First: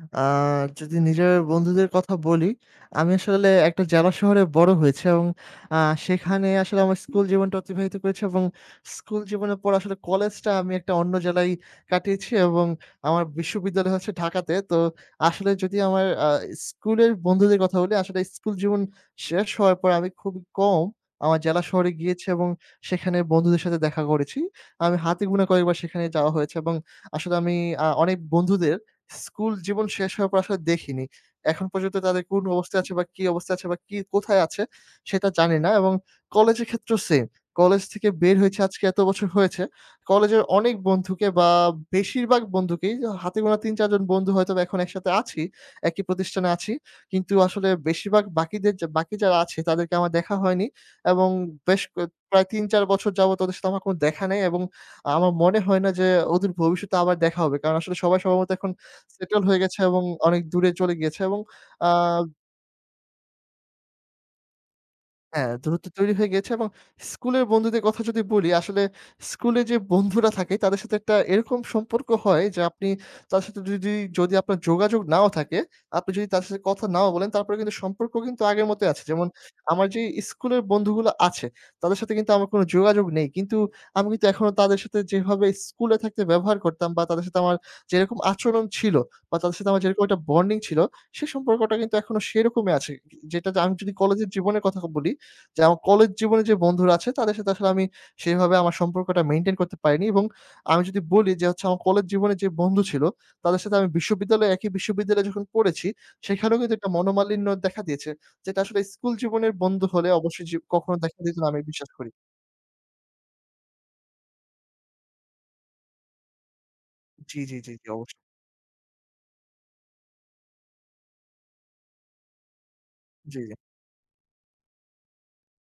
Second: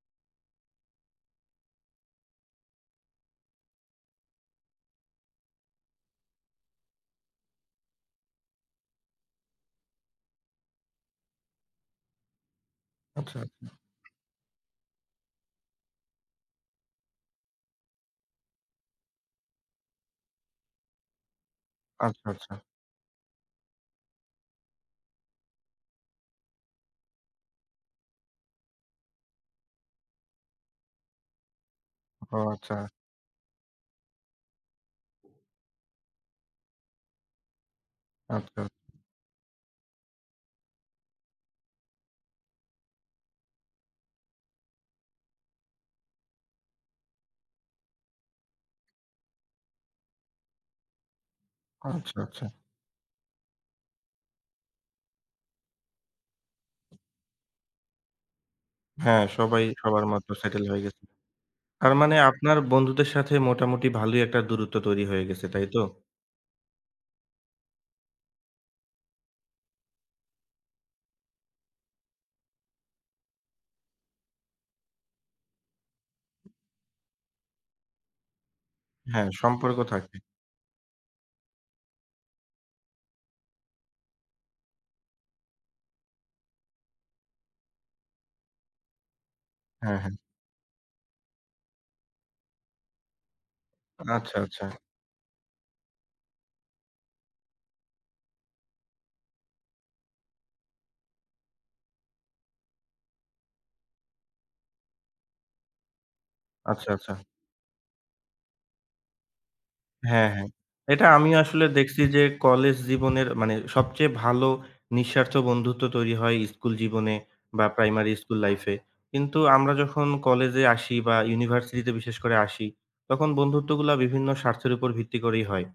আ যদি নিজের বন্ধুদের কথা বলি, আমি আসলে একটা জেলা শহরে বড় হয়েছি এবং আ সেখানে আসলে আমার স্কুল জীবনটা অতিবাহিত করেছি এবং স্কুল জীবনের পর আসলে কলেজটা আমি একটা অন্য জেলায় কাটিয়েছি এবং আমার আচ্ছা, আচ্ছা। বিশ্ববিদ্যালয় হচ্ছে ঢাকাতে। তো, আসলে যদি আমার আ স্কুলের বন্ধুদের কথা বলি, আসলে স্কুল জীবন শেষ হওয়ার পরে আমি খুবই কম, আমার জেলা শহরে গিয়েছি আচ্ছা, এবং আচ্ছা। সেখানে বন্ধুদের সাথে দেখা করেছি। আমার হাতে গোনা কয়েকবার সেখানে যাওয়া হয়েছে এবং আসলে আমি আ অনেক বন্ধুদের স্কুল জীবন শেষ হওয়ার পর, আসলে দেখিনি। এখন পর্যন্ত তাদের ও! কোন অবস্থায় আচ্ছা। আছে বা কি অবস্থায় আছে বা কি, কোথায় আছে? সেটা জানিনা এবং কলেজের ক্ষেত্রেও সেইম। কলেজ থেকে বের হয়েছি, আচ্ছা। আজকে এত বছর হয়েছে। কলেজের অনেক বন্ধুকে বা বেশিরভাগ বন্ধুকেই হাতে গোনা ৩, ৪ জন বন্ধু হয়তোবা এখন একসাথে আছি, একই প্রতিষ্ঠানে আছি। কিন্তু আসলে বেশিরভাগ বাকিদের যে বাকি যারা আছে, তাদেরকে আমার দেখা হয়নি এবং বেশ ক আচ্ছা, আচ্ছা। প্রায় ৩, ৪ বছর যাবৎ ওদের সাথে আমার কোন দেখা নেই এবং আমার মনে হয় না যে, অদূর ভবিষ্যতে আবার দেখা হবে। কারণ আসলে সবাই সম্ভবত এখন হ্যাঁ, সেটেল হয়ে সবাই গেছে এবং সবার মতো অনেক সেটল দূরে হয়ে চলে গেছে। গিয়েছে এবং আ তার মানে, আপনার বন্ধুদের সাথে মোটামুটি ভালোই একটা দূরত্ব তৈরি হয়ে গেছে, হ্যাঁ, তাই তো? দূরত্ব তৈরি হয়ে গেছে এবং স্কুলের বন্ধুদের কথা যদি বলি, আসলে স্কুলে যে বন্ধুরা থাকে, তাদের সাথে একটা এরকম সম্পর্ক হয় যে, আপনি তাদের সাথে যদি, যদি আপনার যোগাযোগ নাও থাকে, আপনি যদি তাদের সাথে কথা নাও বলেন, তারপরেও কিন্তু সম্পর্ক কিন্তু আগের মতই আছে। যেমন হ্যাঁ, সম্পর্ক আমার যেই থাকে। ইস্কুলের বন্ধুগুলো আছে, তাদের সাথে কিন্তু আমার কোন যোগাযোগ নেই। কিন্তু আমি কিন্তু এখনও তাদের সাথে যেভাবে স্কুলে থাকতে ব্যবহার করতাম, বা তাদের সাথে আমার যেরকম আচরণ ছিল, বা তাদের সাথে আমার হ্যাঁ, যেরকম হ্যাঁ। একটা বন্ডিং ছিল, সে সম্পর্কটা কিন্তু এখনও সেইরকমই আছে। যেটা আমি যদি কলেজের আচ্ছা, জীবনের আচ্ছা। কথা খ বলি যে, আমার কলেজ জীবনে যে বন্ধুরা আছে, তাদের সাথে আসলে আমি সেইভাবে আমার সম্পর্কটা মেইনটেইন করতে পারিনি এবং আমি যদি বলি যে, হচ্ছে আমার কলেজ জীবনে যে বন্ধু ছিল, তাদের সাথে আমি বিশ্ববিদ্যালয়ে, একই বিশ্ববিদ্যালয়ে যখন পড়েছি, সেখানেও কিন্তু আচ্ছা, একটা আচ্ছা। মনোমালিন্য দেখা দিয়েছে। যেটা আসলে স্কুল জীবনের বন্ধু হলে, হ্যাঁ, অবশ্যই হ্যাঁ। যে কখনো এটা দেখা আমি দিত না, আমি আসলে বিশ্বাস দেখছি করি। যে, কলেজ জীবনের মানে, সবচেয়ে ভালো নিঃস্বার্থ বন্ধুত্ব তৈরি হয় ইস্কুল জীবনে জ্বী, জ্বী, বা জ্বী, জ্বী। প্রাইমারি অবশ্য ইস্কুল লাইফে। কিন্তু আমরা যখন কলেজ-এ আসি বা ইউনিভার্সিটি-তে বিশেষ করে আসি, তখন জ্বী, জ্বী বন্ধুত্বগুলো বিভিন্ন স্বার্থের উপর ভিত্তি করেই হয়।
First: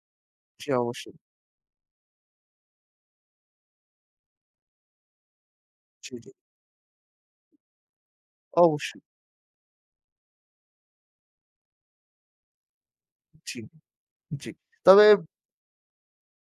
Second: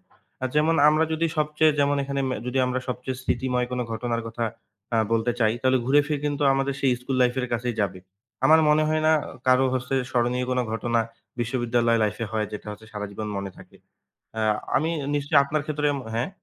জ্বী, যেমন, আমরা অবশ্যই। যদি সবচেয়ে যেমন এখানে ম্যা যদি আমরা সবচেয়ে স্মৃতিময় কোনো ঘটনার কথা অ্যা বলতে চাই, তাহলে জ্বী, ঘুরে-ফিরে জ্বী। কিন্তু আমাদের সেই ইস্কুল লাইফ এর কাছেই যাবে। আমার মনে অবশ্যই। হয় না, অ কারো হচ্ছে স্মরণীয় কোনো ঘটনা বিশ্ববিদ্যালয় লাইফ এ হয়, যেটা হচ্ছে সারা জীবন মনে জ্বী, থাকে। অ্যা জ্বী। আমি তবে নিশ্চয়ই আপনার ক্ষেত্রে এম হ্যাঁ?